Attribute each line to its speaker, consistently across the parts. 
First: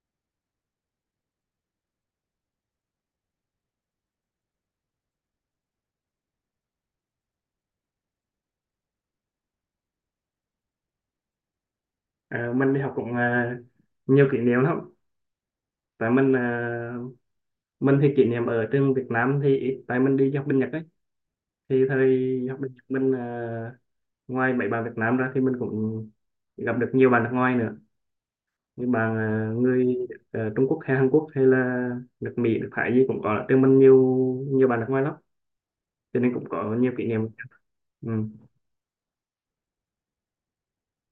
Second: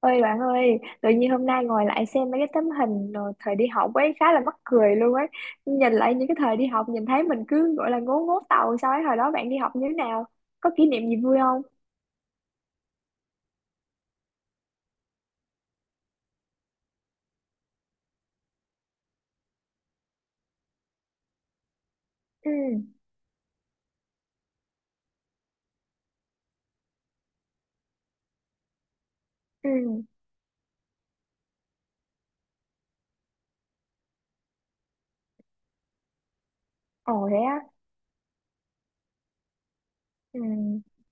Speaker 1: Ơi bạn ơi, tự nhiên hôm nay ngồi lại xem mấy cái tấm hình rồi thời đi học ấy khá là mắc cười luôn ấy. Nhìn lại những cái thời đi học nhìn thấy mình cứ gọi là ngố ngố tàu sao ấy, hồi đó bạn đi học như thế nào? Có kỷ niệm gì vui không?
Speaker 2: Mình đi học cũng nhiều kỷ niệm lắm tại mình thì kỷ niệm ở trên Việt Nam thì ít tại mình đi học bên Nhật ấy, thì thời
Speaker 1: Ừ,
Speaker 2: học bên Nhật mình ngoài mấy bạn Việt Nam ra thì mình cũng gặp được nhiều bạn nước ngoài nữa, như người
Speaker 1: ừ,
Speaker 2: Trung Quốc hay Hàn Quốc hay là nước Mỹ, nước Thái gì cũng có, ở trên mình nhiều nhiều bạn nước ngoài lắm, cho nên cũng có nhiều kỷ niệm.
Speaker 1: ồ thế á.
Speaker 2: Ừ.
Speaker 1: Ừ.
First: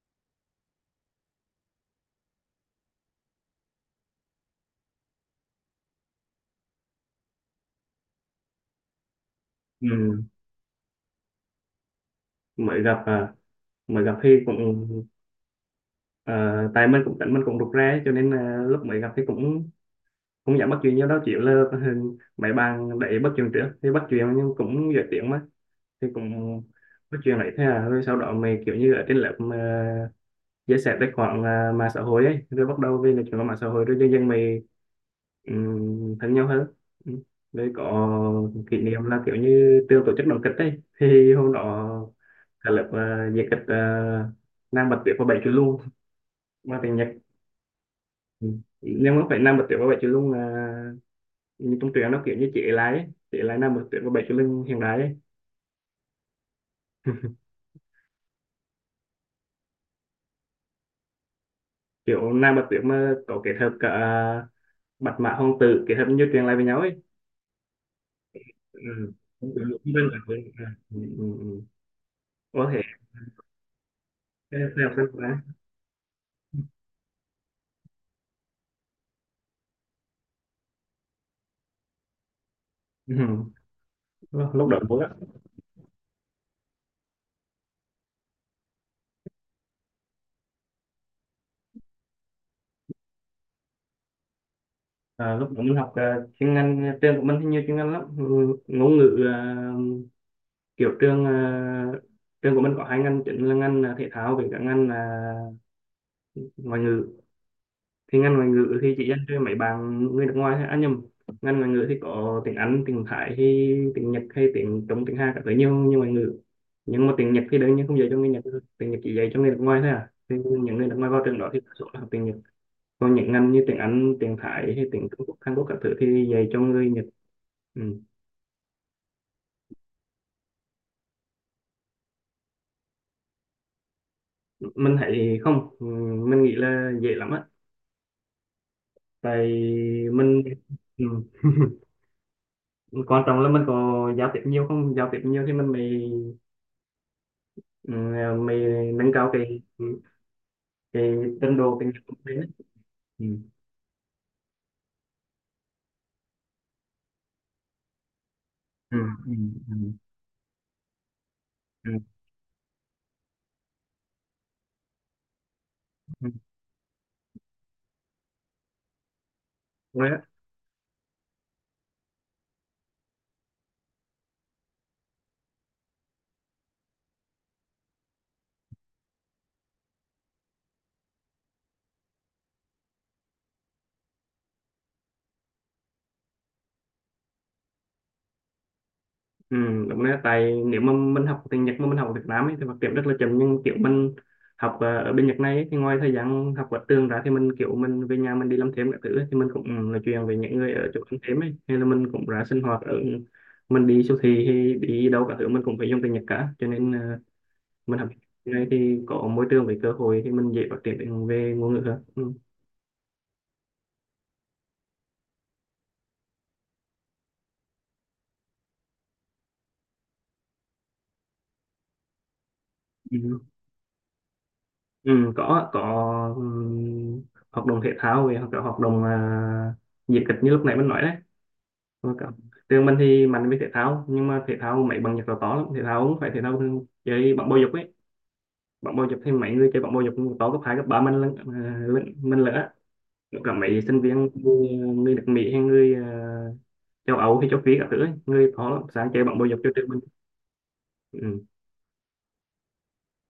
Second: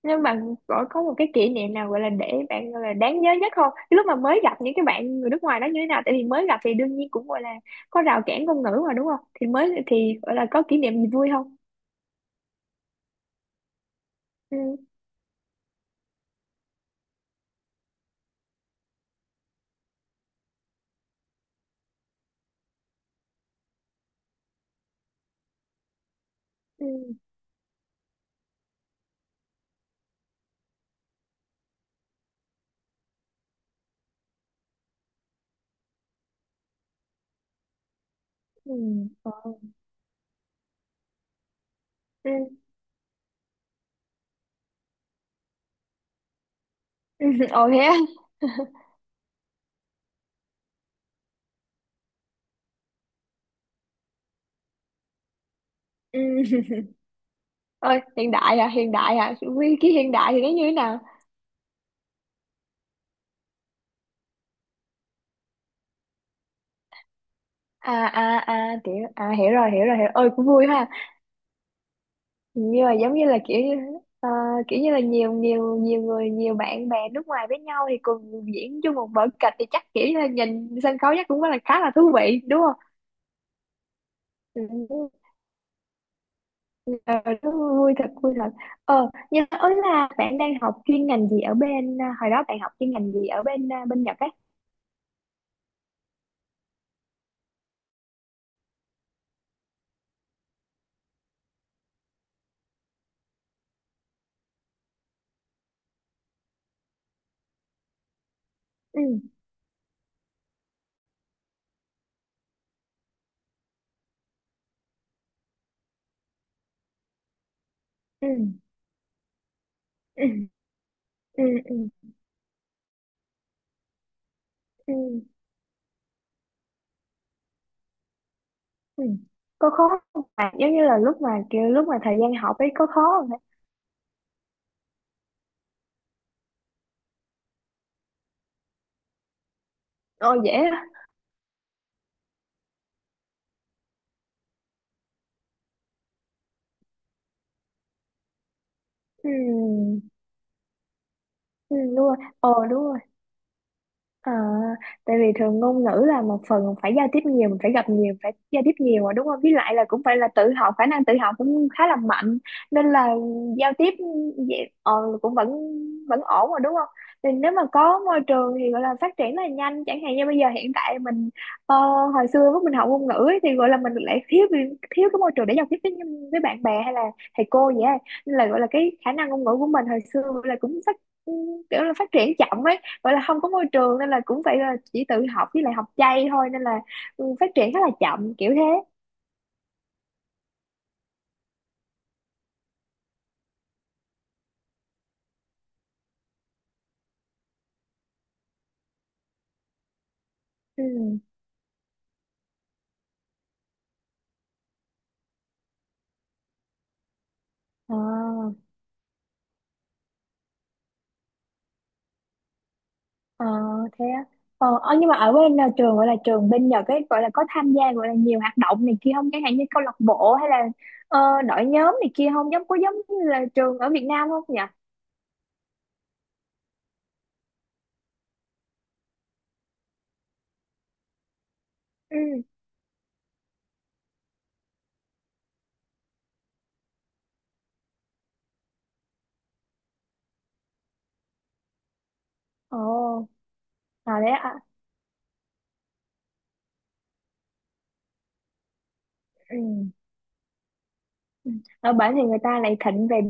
Speaker 1: Nhưng mà gọi có một cái kỷ niệm nào gọi là để bạn gọi là đáng nhớ nhất không? Cái lúc mà mới gặp những cái bạn người nước ngoài đó như thế nào? Tại vì mới gặp thì đương nhiên cũng gọi là có rào cản ngôn ngữ mà đúng không? Thì mới thì
Speaker 2: Ừ.
Speaker 1: gọi là có kỷ niệm gì vui không?
Speaker 2: Mới gặp mới gặp thì cũng
Speaker 1: Ừ,
Speaker 2: tại mình cũng tính mình cũng rụt rè cho nên lúc mới gặp thì cũng cũng dẫn bắt chuyện với đó chịu là mấy bạn đẩy bắt chuyện trước thì bắt chuyện nhưng cũng dễ tiếng mà, thì cũng
Speaker 1: ừ,
Speaker 2: bắt chuyện lại thế à, rồi sau đó mày kiểu như ở trên lớp mà chia sẻ tài khoản mạng xã hội ấy, rồi bắt đầu về là chuyện qua mạng xã hội, rồi dần dần mày thân nhau hơn. Ừ. Rồi có
Speaker 1: ừ.
Speaker 2: kỷ niệm là
Speaker 1: ờ,
Speaker 2: kiểu như trường tổ chức đoàn kịch ấy, thì hôm đó
Speaker 1: ừ.
Speaker 2: cả lớp diễn kịch Nam Bạch Tuyết và Bảy Chú Lung mà tiếng Nhật.
Speaker 1: Ừ, ồ thế á.
Speaker 2: Ừ. Nhưng mà phải Nam Bạch Tuyết và Bảy Chú Lung là như trong truyện, nó kiểu như chị lái ấy. Chị lái Nam Bạch Tuyết và Bảy Chú Linh hiện đại ấy.
Speaker 1: Ừ. Ôi, hiện đại à, hiện đại à, cái hiện đại thì nó như thế nào?
Speaker 2: Kiểu Nam Bạch Tuyết mà có kết hợp cả bạch mã hoàng tử, kết hợp như truyện lại với nhau ấy.
Speaker 1: À à à, kiểu
Speaker 2: Ừ.
Speaker 1: à, hiểu
Speaker 2: Cũng kiểu
Speaker 1: rồi,
Speaker 2: lục
Speaker 1: hiểu rồi,
Speaker 2: vân
Speaker 1: hiểu
Speaker 2: ở
Speaker 1: ơi, cũng vui ha.
Speaker 2: ừ, ừ, ừ. Ừ. Có thể
Speaker 1: Nhưng mà giống như là kiểu như, ờ,
Speaker 2: theo
Speaker 1: kiểu như là
Speaker 2: xem
Speaker 1: nhiều
Speaker 2: quá.
Speaker 1: nhiều nhiều người, nhiều bạn bè nước ngoài với nhau thì cùng diễn chung một vở kịch thì chắc kiểu như là nhìn sân khấu chắc cũng rất là khá là thú vị đúng không?
Speaker 2: Ừ. Lúc lúc đó vui á.
Speaker 1: Ừ, ờ, nó vui thật, vui thật. Nhưng mà ấy là bạn đang học chuyên ngành gì ở bên hồi đó bạn học chuyên ngành gì ở bên bên Nhật ấy?
Speaker 2: Lúc đó mình học chuyên ngành trường của mình thì nhiều chuyên ngành lắm. Ừ, ngôn ngữ là kiểu trường của mình có hai ngành chính, là ngành thể thao với cả ngành là ngoại ngữ. Thì ngành ngoại ngữ thì chị dành
Speaker 1: Ừ,
Speaker 2: cho mấy bạn người nước ngoài thôi à nhầm, ngành ngoại ngữ thì có tiếng Anh, tiếng Thái hay tiếng Nhật hay tiếng Trung, tiếng Hàn các thứ, nhiều nhiều ngoại ngữ. Nhưng mà tiếng Nhật thì đương nhiên không dạy cho
Speaker 1: ừ,
Speaker 2: người Nhật thôi. Tiếng Nhật chỉ dạy cho người nước ngoài thôi à, thì
Speaker 1: ừ.
Speaker 2: những người nước ngoài vào trường
Speaker 1: Ừ,
Speaker 2: đó thì đa
Speaker 1: ừ,
Speaker 2: số là học tiếng Nhật. Còn những ngành như tiếng Anh, tiếng Thái hay
Speaker 1: ừ,
Speaker 2: tiếng Trung Quốc, Hàn Quốc các thứ thì dạy cho người Nhật. Ừ.
Speaker 1: ừ. Có khó không bạn? Giống như là lúc mà kiểu lúc mà thời gian học ấy có khó không hả?
Speaker 2: Mình thấy không, ừ, mình nghĩ là dễ lắm á. Tại
Speaker 1: Ồ
Speaker 2: mình
Speaker 1: dễ á.
Speaker 2: ừ. Quan trọng là mình có giao tiếp nhiều không, giao tiếp nhiều thì mình mới ừ, mày nâng cao
Speaker 1: Ừ,
Speaker 2: cái cái trình
Speaker 1: ừ
Speaker 2: độ, cái
Speaker 1: đúng
Speaker 2: nhận thức
Speaker 1: rồi,
Speaker 2: đấy.
Speaker 1: ồ đúng rồi.
Speaker 2: Ừ.
Speaker 1: Ờ, tại vì thường ngôn ngữ là một phần mình phải giao tiếp nhiều, mình phải gặp nhiều, phải giao tiếp
Speaker 2: Ừ.
Speaker 1: nhiều mà đúng
Speaker 2: Ừ.
Speaker 1: không? Với lại là
Speaker 2: Ừ.
Speaker 1: cũng phải là tự học, khả năng tự học cũng khá
Speaker 2: Ừ.
Speaker 1: là mạnh nên là giao tiếp vậy, cũng vẫn vẫn
Speaker 2: Ừ.
Speaker 1: ổn mà đúng không? Thì nếu mà có môi trường thì gọi là phát triển rất là nhanh, chẳng
Speaker 2: Đúng
Speaker 1: hạn
Speaker 2: đấy.
Speaker 1: như bây giờ hiện tại mình ờ, hồi xưa lúc mình học ngôn ngữ ấy, thì gọi là mình lại thiếu thiếu cái môi trường để giao tiếp với bạn bè hay là thầy cô vậy á. Nên là gọi là cái khả năng ngôn ngữ của mình hồi xưa là cũng phát kiểu là phát triển chậm ấy, gọi là không có môi trường nên là cũng phải là chỉ tự học với lại học chay thôi nên là ừ, phát triển khá là chậm kiểu thế.
Speaker 2: Ừ. Đúng đấy. Tại nếu mà mình học tiếng Nhật mà mình học ở Việt Nam ấy, thì phát triển rất là chậm, nhưng kiểu mình học ở bên Nhật này ấy, thì ngoài thời gian học ở trường ra, thì mình kiểu mình về nhà mình đi làm thêm các thứ ấy, thì mình cũng ừ, nói chuyện với những người
Speaker 1: Ừ.
Speaker 2: ở chỗ ăn thêm ấy, hay là mình cũng ra sinh hoạt ở mình đi siêu thị hay đi đâu cả thứ mình cũng phải dùng tiếng Nhật cả, cho nên
Speaker 1: Ờ,
Speaker 2: mình học tiếng Nhật này thì có môi trường với cơ hội, thì mình dễ phát triển về ngôn ngữ hơn. Ừ.
Speaker 1: ờ, thế á. Ờ, ờ, nhưng mà ở bên là trường, gọi là trường bên Nhật ấy, gọi là có tham gia gọi là nhiều hoạt động này kia không, chẳng hạn như câu lạc bộ hay là ờ, đội nhóm này kia không, giống có giống như
Speaker 2: Ừ.
Speaker 1: là trường ở Việt Nam không nhỉ?
Speaker 2: Ừ, có, ừ, hoạt động thể thao về hoặc là hoạt động diễn kịch như lúc nãy mình nói đấy. Rồi cả-
Speaker 1: Ừ,
Speaker 2: trường mình thì mạnh với thể thao, nhưng mà thể thao mấy bằng Nhật là to lắm, thể thao cũng phải thể thao chơi bóng bầu dục ấy. Bóng bầu dục thì mấy người chơi bóng bầu dục cũng to, cấp hai cấp ba mình lận mình lỡ
Speaker 1: ồ,
Speaker 2: cả mấy sinh
Speaker 1: à
Speaker 2: viên
Speaker 1: đấy ạ.
Speaker 2: người nước Mỹ hay người châu Âu hay châu Phi các thứ ấy. Người to lắm, sáng chơi bóng bầu
Speaker 1: Ừ.
Speaker 2: dục cho trường mình. Ừ.
Speaker 1: Ừ. Ở bển thì người ta lại thịnh về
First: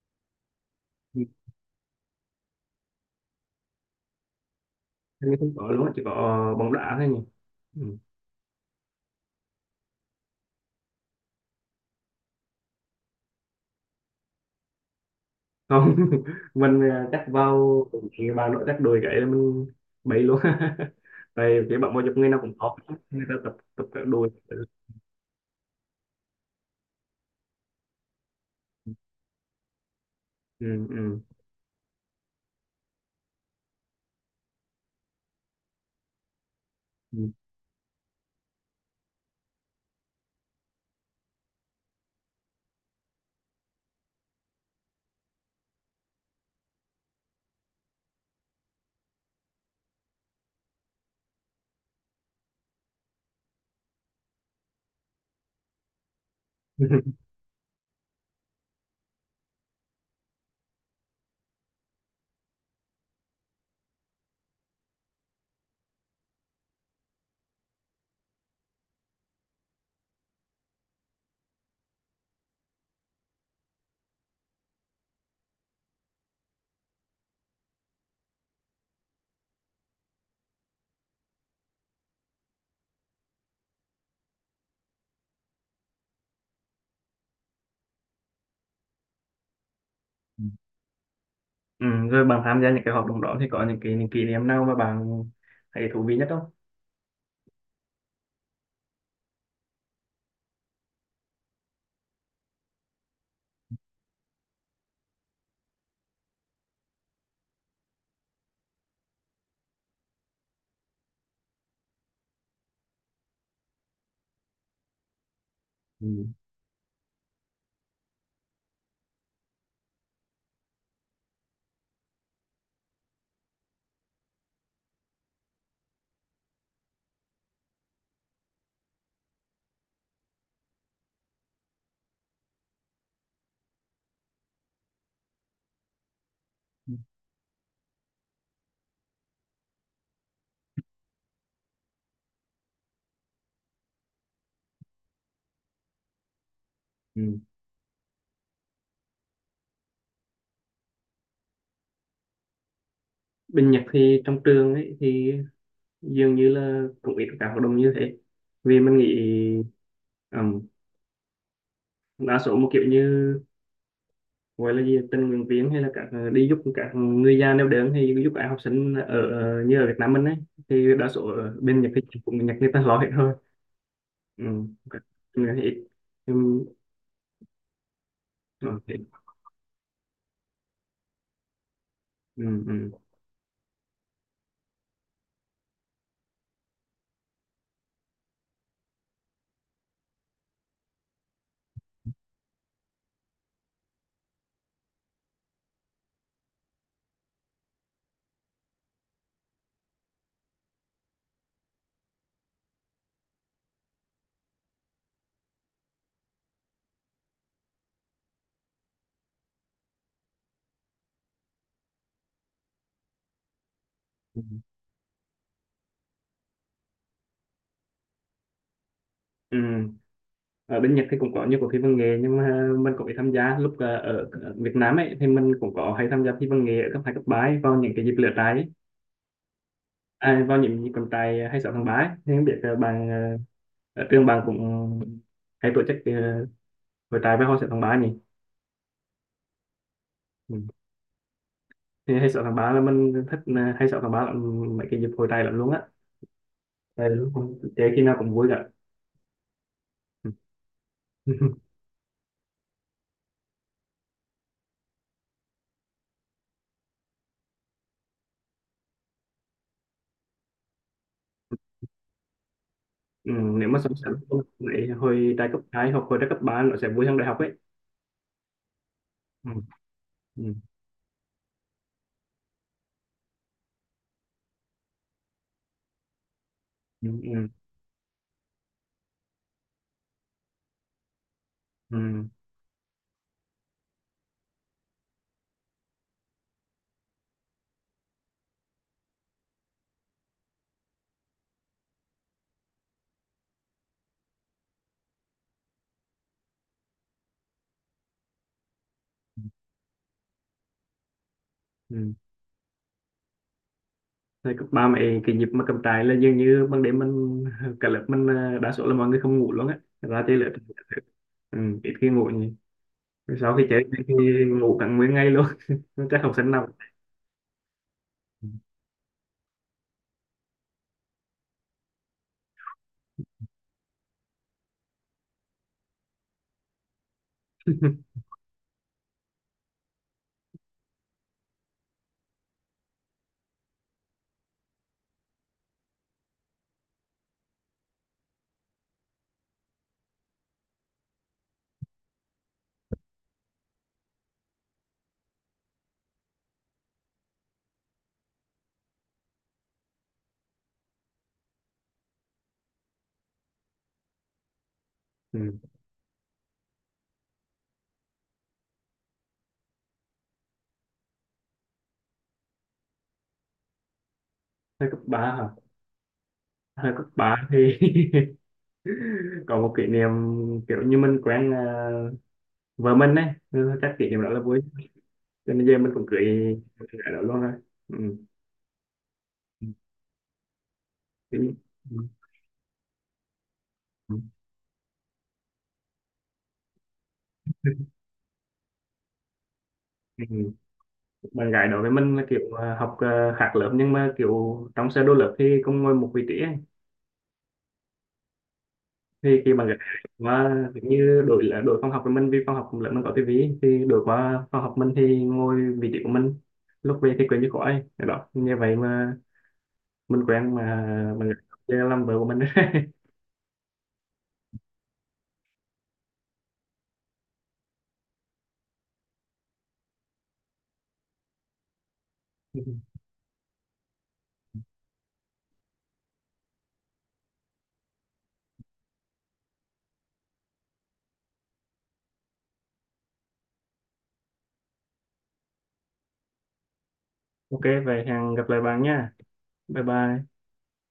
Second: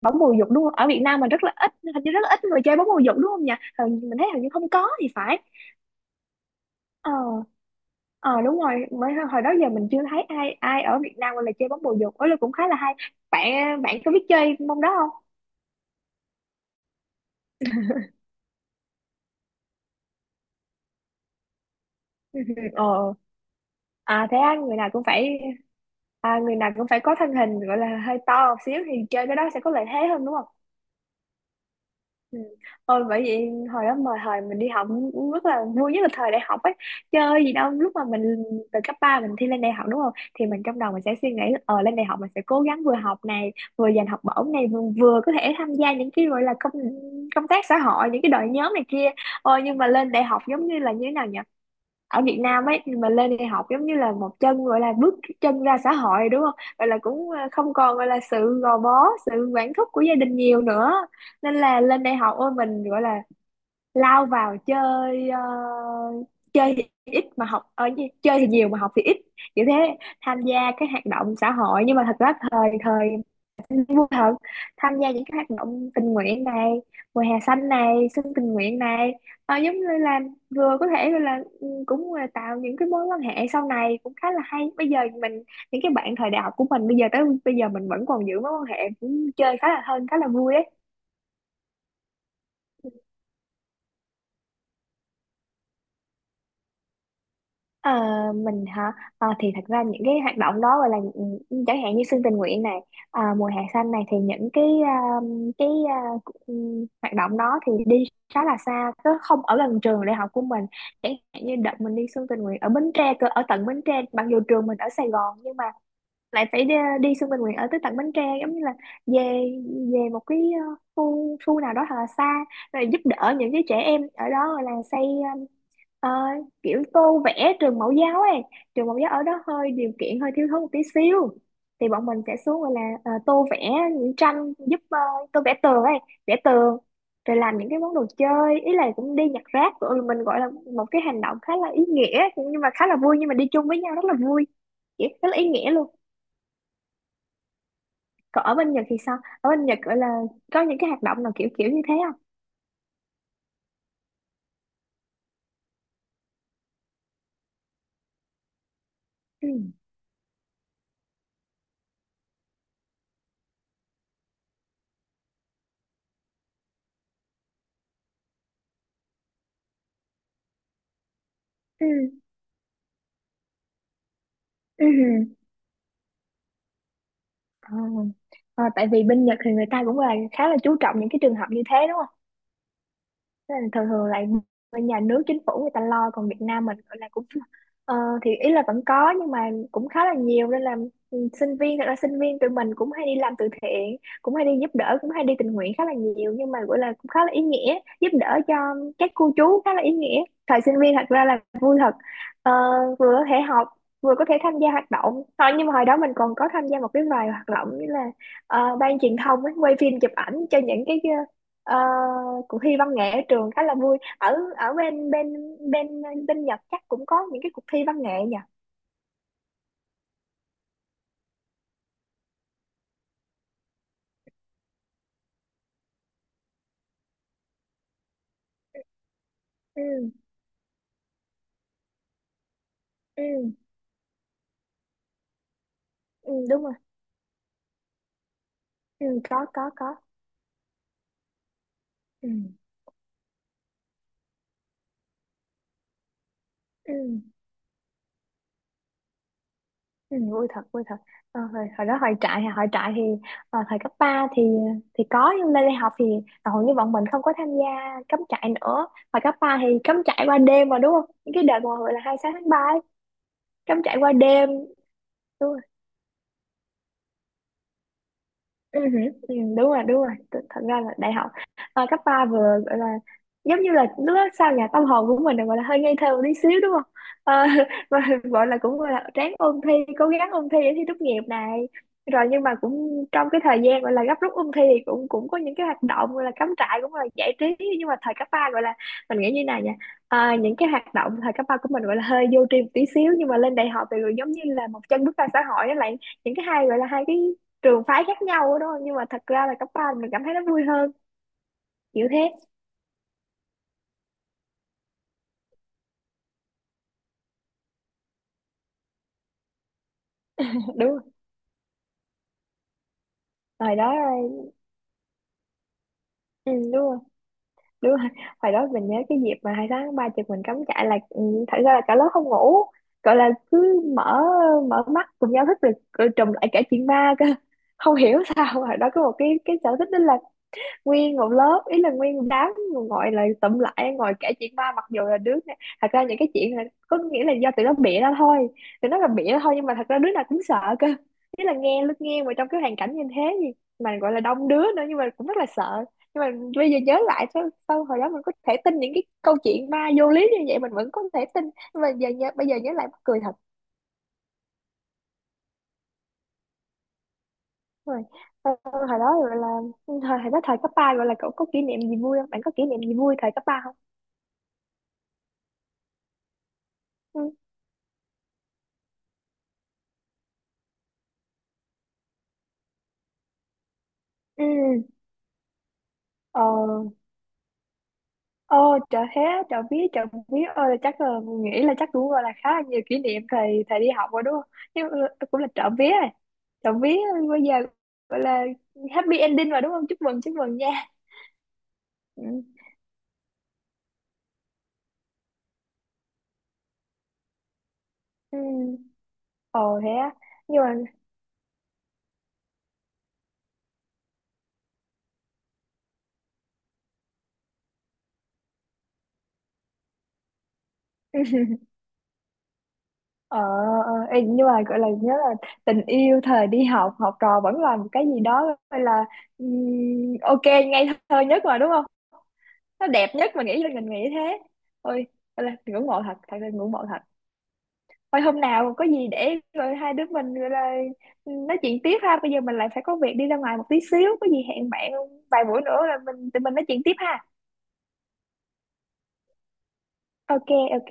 Speaker 1: bóng bầu dục đúng không? Ở Việt Nam mà rất là ít, hình như rất là ít người chơi bóng bầu dục đúng không nhỉ? Mình thấy hình như không có thì
Speaker 2: Hình như
Speaker 1: phải.
Speaker 2: không có luôn á, chỉ có bóng đá thôi
Speaker 1: Ờ,
Speaker 2: nhỉ. Ừ.
Speaker 1: ờ đúng rồi, mới hồi đó giờ mình chưa thấy ai, ai ở Việt Nam gọi là chơi bóng bầu dục ấy, là cũng khá là hay. Bạn Bạn có biết chơi môn đó không?
Speaker 2: Không. Mình chắc vào bà nội chắc đùi gãy là mình bậy luôn. Tại cái bọn môi dục người nào
Speaker 1: Ừ,
Speaker 2: cũng khó,
Speaker 1: ờ
Speaker 2: người ta tập tập các
Speaker 1: à
Speaker 2: đùi.
Speaker 1: thế á, người nào cũng phải người nào cũng phải có thân hình gọi là hơi to một xíu thì chơi cái đó sẽ có lợi thế hơn đúng không?
Speaker 2: Ừ, ừ,
Speaker 1: Ừ. Ôi bởi vậy hồi đó mà thời mình đi học cũng rất là vui, nhất là thời đại học ấy,
Speaker 2: ừ.
Speaker 1: chơi gì đâu lúc mà mình từ cấp 3 mình thi lên đại học đúng không, thì mình trong đầu mình sẽ suy nghĩ là, ờ lên đại học mình sẽ cố gắng vừa học này, vừa giành học bổng này, vừa, vừa có thể tham gia những cái gọi là công công tác xã hội, những cái đội nhóm này kia. Ôi nhưng mà lên đại học giống như là như thế nào nhỉ, ở Việt Nam ấy mà lên đại học giống như là một chân gọi là bước chân ra xã hội đúng không? Gọi là cũng không còn gọi là sự gò bó, sự quản thúc của gia đình nhiều nữa. Nên là lên đại học ôi mình gọi là lao vào chơi, chơi thì ít mà học ở chơi thì nhiều mà học thì ít. Kiểu thế, tham gia các hoạt động xã hội, nhưng mà thật ra thời thời vui thật, tham gia những cái hoạt động tình nguyện này, mùa hè xanh này, xuân tình nguyện này. Ờ, giống như là vừa có thể gọi là ừ, cũng là tạo những cái mối quan hệ sau này cũng khá là hay, bây giờ mình những cái bạn thời đại học của mình bây giờ tới bây giờ mình vẫn còn giữ mối quan hệ cũng chơi khá là thân, khá là vui ấy.
Speaker 2: Ừ. Rồi bạn tham gia những cái hoạt động đó thì có những cái những kỷ niệm nào mà bạn thấy thú vị nhất không.
Speaker 1: Ờ, mình hả? Ờ, thì thật ra những cái hoạt động đó gọi là những- chẳng hạn như xuân tình nguyện này, mùa hè xanh này thì những cái hoạt động đó thì đi khá là xa cứ không ở gần trường đại học của mình, chẳng hạn như đợt mình đi xuân tình nguyện ở Bến Tre cơ, ở tận Bến Tre mặc dù trường mình ở Sài Gòn nhưng mà
Speaker 2: Ừ.
Speaker 1: lại phải đi, đi Xuân Bình Nguyễn ở tới tận Bến Tre giống như là về về một cái khu, khu nào đó thật là xa, rồi giúp đỡ những cái trẻ em ở đó rồi là xây ờ, ờ, kiểu tô vẽ trường mẫu giáo ấy, trường mẫu giáo ở đó hơi điều kiện hơi thiếu thốn một tí xíu thì bọn mình sẽ xuống gọi là tô vẽ những tranh giúp, tô vẽ tường ấy, vẽ tường, rồi làm những cái món đồ chơi, ý là cũng đi nhặt rác rồi mình gọi là một cái hành động khá là ý nghĩa nhưng mà khá là vui, nhưng mà đi chung với nhau rất là vui vậy, rất là ý nghĩa luôn.
Speaker 2: Ừ.
Speaker 1: Còn ở bên Nhật thì sao? Ở bên Nhật gọi là có những cái hoạt động nào kiểu kiểu như thế không?
Speaker 2: Bên Nhật thì trong trường ấy thì dường như là cũng ít các hoạt động như thế, vì mình nghĩ
Speaker 1: Ừ.
Speaker 2: um, đa số một kiểu như gọi là gì tình nguyện viên hay là các đi giúp các người già neo đơn hay giúp các học sinh ở ở- như ở Việt Nam mình ấy, thì đa số ở bên
Speaker 1: Ừ.
Speaker 2: Nhật thì cũng Nhật người ta lo hết thôi. Ừ.
Speaker 1: Ừ.
Speaker 2: Các- người thì ít. Ừ.
Speaker 1: Ờ. Ờ, tại vì
Speaker 2: Ok.
Speaker 1: bên Nhật thì người ta cũng là khá là chú trọng những cái trường hợp như thế đúng.
Speaker 2: Ừ. Ừ.
Speaker 1: Thế là thường thường lại bên nhà nước chính phủ người ta lo, còn Việt Nam mình gọi là cũng ờ, thì ý là vẫn có nhưng mà cũng khá là nhiều nên là ừ, sinh viên thật ra sinh viên tụi mình cũng hay đi làm từ thiện, cũng hay đi giúp đỡ, cũng hay đi tình nguyện khá là nhiều nhưng mà gọi là cũng khá là ý nghĩa, giúp đỡ cho các cô chú khá là ý nghĩa, thời sinh viên thật ra là vui thật. Ờ, vừa có thể học vừa có thể tham gia hoạt động thôi, nhưng mà hồi đó mình còn có tham gia một cái vài hoạt động như là ban truyền thông ấy, quay phim chụp ảnh cho những cái Ờ, cuộc thi văn nghệ ở trường khá là vui, ở
Speaker 2: Ừ.
Speaker 1: ở bên bên bên Nhật chắc cũng có những cái cuộc thi văn nghệ nhỉ?
Speaker 2: Ừ. Ở bên Nhật thì cũng có nhiều cuộc thi văn nghệ, nhưng mà mình cũng ít tham gia. Lúc ở Việt Nam ấy, thì mình cũng có hay tham gia thi văn nghệ ở cấp hai cấp ba ấy, vào những cái dịp lễ trái ấy.
Speaker 1: Ừ,
Speaker 2: À, vào những dịp trọng tài 26 tháng 3 ấy. Thì không biết bạn
Speaker 1: ừ,
Speaker 2: ở trường bạn cũng hay tổ chức
Speaker 1: ừ đúng rồi,
Speaker 2: hội trại với hội sẽ tháng 3 nhỉ.
Speaker 1: ừ có,
Speaker 2: Ừ. Thì
Speaker 1: ừ,
Speaker 2: hay sợ thằng ba là mình thích hay sợ thằng ba là mấy cái dịp hồi tay lắm luôn á,
Speaker 1: ừ,
Speaker 2: tại lúc không chơi khi nào cũng vui cả.
Speaker 1: ừ
Speaker 2: Ừ.
Speaker 1: vui thật, vui thật. Ờ, hồi, hồi đó hồi trại, hồi trại thì thời cấp 3 thì có nhưng lên đại học thì hầu như bọn mình không có tham gia cắm trại nữa, hồi cấp 3 thì cắm trại qua đêm mà đúng không, những cái đợt mà gọi là 26 tháng 3 ấy,
Speaker 2: Ừ, nếu mà
Speaker 1: cắm
Speaker 2: so
Speaker 1: trại qua
Speaker 2: sánh
Speaker 1: đêm.
Speaker 2: lại hồi đại cấp 2 hoặc hồi đại cấp 3 nó sẽ vui hơn đại học ấy.
Speaker 1: Ừ, hử, ừ,
Speaker 2: Ừ.
Speaker 1: đúng rồi đúng rồi.
Speaker 2: Ừ.
Speaker 1: Thật ra là đại học cấp ba vừa gọi là giống như là lúc đó sao nhà tâm hồn của mình là gọi là hơi ngây thơ một tí xíu đúng không, à,
Speaker 2: Ừ.
Speaker 1: và gọi là cũng gọi là ráng ôn thi, cố gắng ôn thi để thi tốt nghiệp này
Speaker 2: Ừ.
Speaker 1: rồi,
Speaker 2: Ừ.
Speaker 1: nhưng mà cũng trong cái thời gian gọi là gấp rút ôn thi thì cũng cũng có những cái hoạt động gọi là cắm trại cũng là giải trí, nhưng mà thời cấp ba gọi là mình nghĩ như này nha, những cái hoạt động thời cấp ba của mình gọi là hơi vô tri một tí xíu, nhưng mà lên đại học thì rồi giống như là một chân bước ra xã hội đó lại, những cái hai gọi là hai cái trường phái khác nhau đó, nhưng mà thật ra là cấp ba mình cảm thấy nó vui hơn kiểu
Speaker 2: Ừ.
Speaker 1: thế.
Speaker 2: Thời cấp 3 mày cái dịp mà cầm trại là dường như ban đêm mình cả lớp mình đa số là mọi người không ngủ luôn á, ra chơi lớp.
Speaker 1: Đúng rồi.
Speaker 2: Ừ. Ít khi ngủ nhỉ, sau khi
Speaker 1: Hồi
Speaker 2: chơi
Speaker 1: đó
Speaker 2: thì ngủ cả nguyên ngày luôn. Chắc học sinh
Speaker 1: ừ,
Speaker 2: nào.
Speaker 1: đúng rồi đúng rồi, hồi đó mình nhớ cái dịp mà 2 tháng 3 chụp mình cắm trại là ừ, thật ra là cả lớp không ngủ, gọi là cứ mở, mở mắt cùng nhau thức được rồi, trùm lại cả chuyện ma cơ. Không hiểu sao hồi đó có một cái sở thích đó là nguyên một lớp ý là nguyên một đám ngồi lại tụm lại ngồi kể chuyện ma, mặc dù là đứa này- thật ra những cái chuyện là có nghĩa là do tụi nó bịa ra thôi, tụi nó là bịa ra thôi nhưng mà thật ra đứa nào cũng sợ cơ, ý là nghe lúc nghe mà trong cái hoàn cảnh như thế gì mà gọi là đông đứa nữa nhưng mà cũng rất là sợ, nhưng mà bây giờ nhớ lại sao, sao hồi đó mình có thể tin những cái câu chuyện ma vô lý như vậy mình vẫn có thể tin, nhưng mà giờ nhớ, bây giờ nhớ lại mắc cười thật.
Speaker 2: Ừ.
Speaker 1: Rồi hồi đó gọi là thời, hồi đó thời cấp ba gọi là cậu có kỷ niệm gì vui không, bạn có kỷ niệm gì vui thời cấp ba không?
Speaker 2: Thời cấp 3 hả, thời cấp
Speaker 1: Ừ.
Speaker 2: 3 thì còn một kỷ niệm kiểu như mình quen vợ mình ấy. Ừ, chắc kỷ niệm đó là
Speaker 1: Ừ.
Speaker 2: vui, cho nên giờ mình cũng cưới
Speaker 1: Ờ,
Speaker 2: gái đó luôn rồi. Ừ.
Speaker 1: ờ trời thế, trời biết ơi, là chắc là
Speaker 2: Ừ.
Speaker 1: nghĩ là chắc cũng gọi là khá là nhiều kỷ niệm thầy thầy đi học
Speaker 2: Ừ.
Speaker 1: rồi đúng không, nhưng mà cũng là trộm vía rồi, trộm vía, bây giờ gọi là happy ending rồi đúng không, chúc mừng chúc
Speaker 2: Ừ.
Speaker 1: mừng nha.
Speaker 2: Bạn gái đó với mình là kiểu
Speaker 1: Ừ.
Speaker 2: học khác lớp, nhưng mà kiểu trong sơ đồ lớp thì cũng ngồi một vị trí ấy.
Speaker 1: Ừ.
Speaker 2: Thì khi
Speaker 1: Ờ
Speaker 2: bạn gái
Speaker 1: thế á,
Speaker 2: mà
Speaker 1: nhưng mà
Speaker 2: kiểu như đổi là đổi phòng học với mình, vì phòng học lớp mình có tivi thì đổi qua phòng học mình thì ngồi vị trí của mình, lúc về thì quên như khỏi đó như vậy mà mình quen mà mình làm vợ của mình.
Speaker 1: ờ, ờ, ê, nhưng mà gọi là nhớ là tình yêu thời đi học, học trò vẫn là một cái gì đó gọi là ok ngây thơ nhất mà đúng không, nó đẹp nhất mà, nghĩ là mình nghĩ thế. Ôi gọi là ngưỡng mộ thật, thật là ngưỡng mộ thật. Thôi hôm nào có gì để rồi hai đứa mình gọi là ừ, nói chuyện tiếp ha. Bây giờ mình lại phải có việc đi ra ngoài một tí xíu. Có gì hẹn bạn vài buổi nữa là mình tụi mình nói chuyện tiếp ha.
Speaker 2: Ok, vậy hẹn gặp lại bạn nha. Bye bye.
Speaker 1: Ok, ok.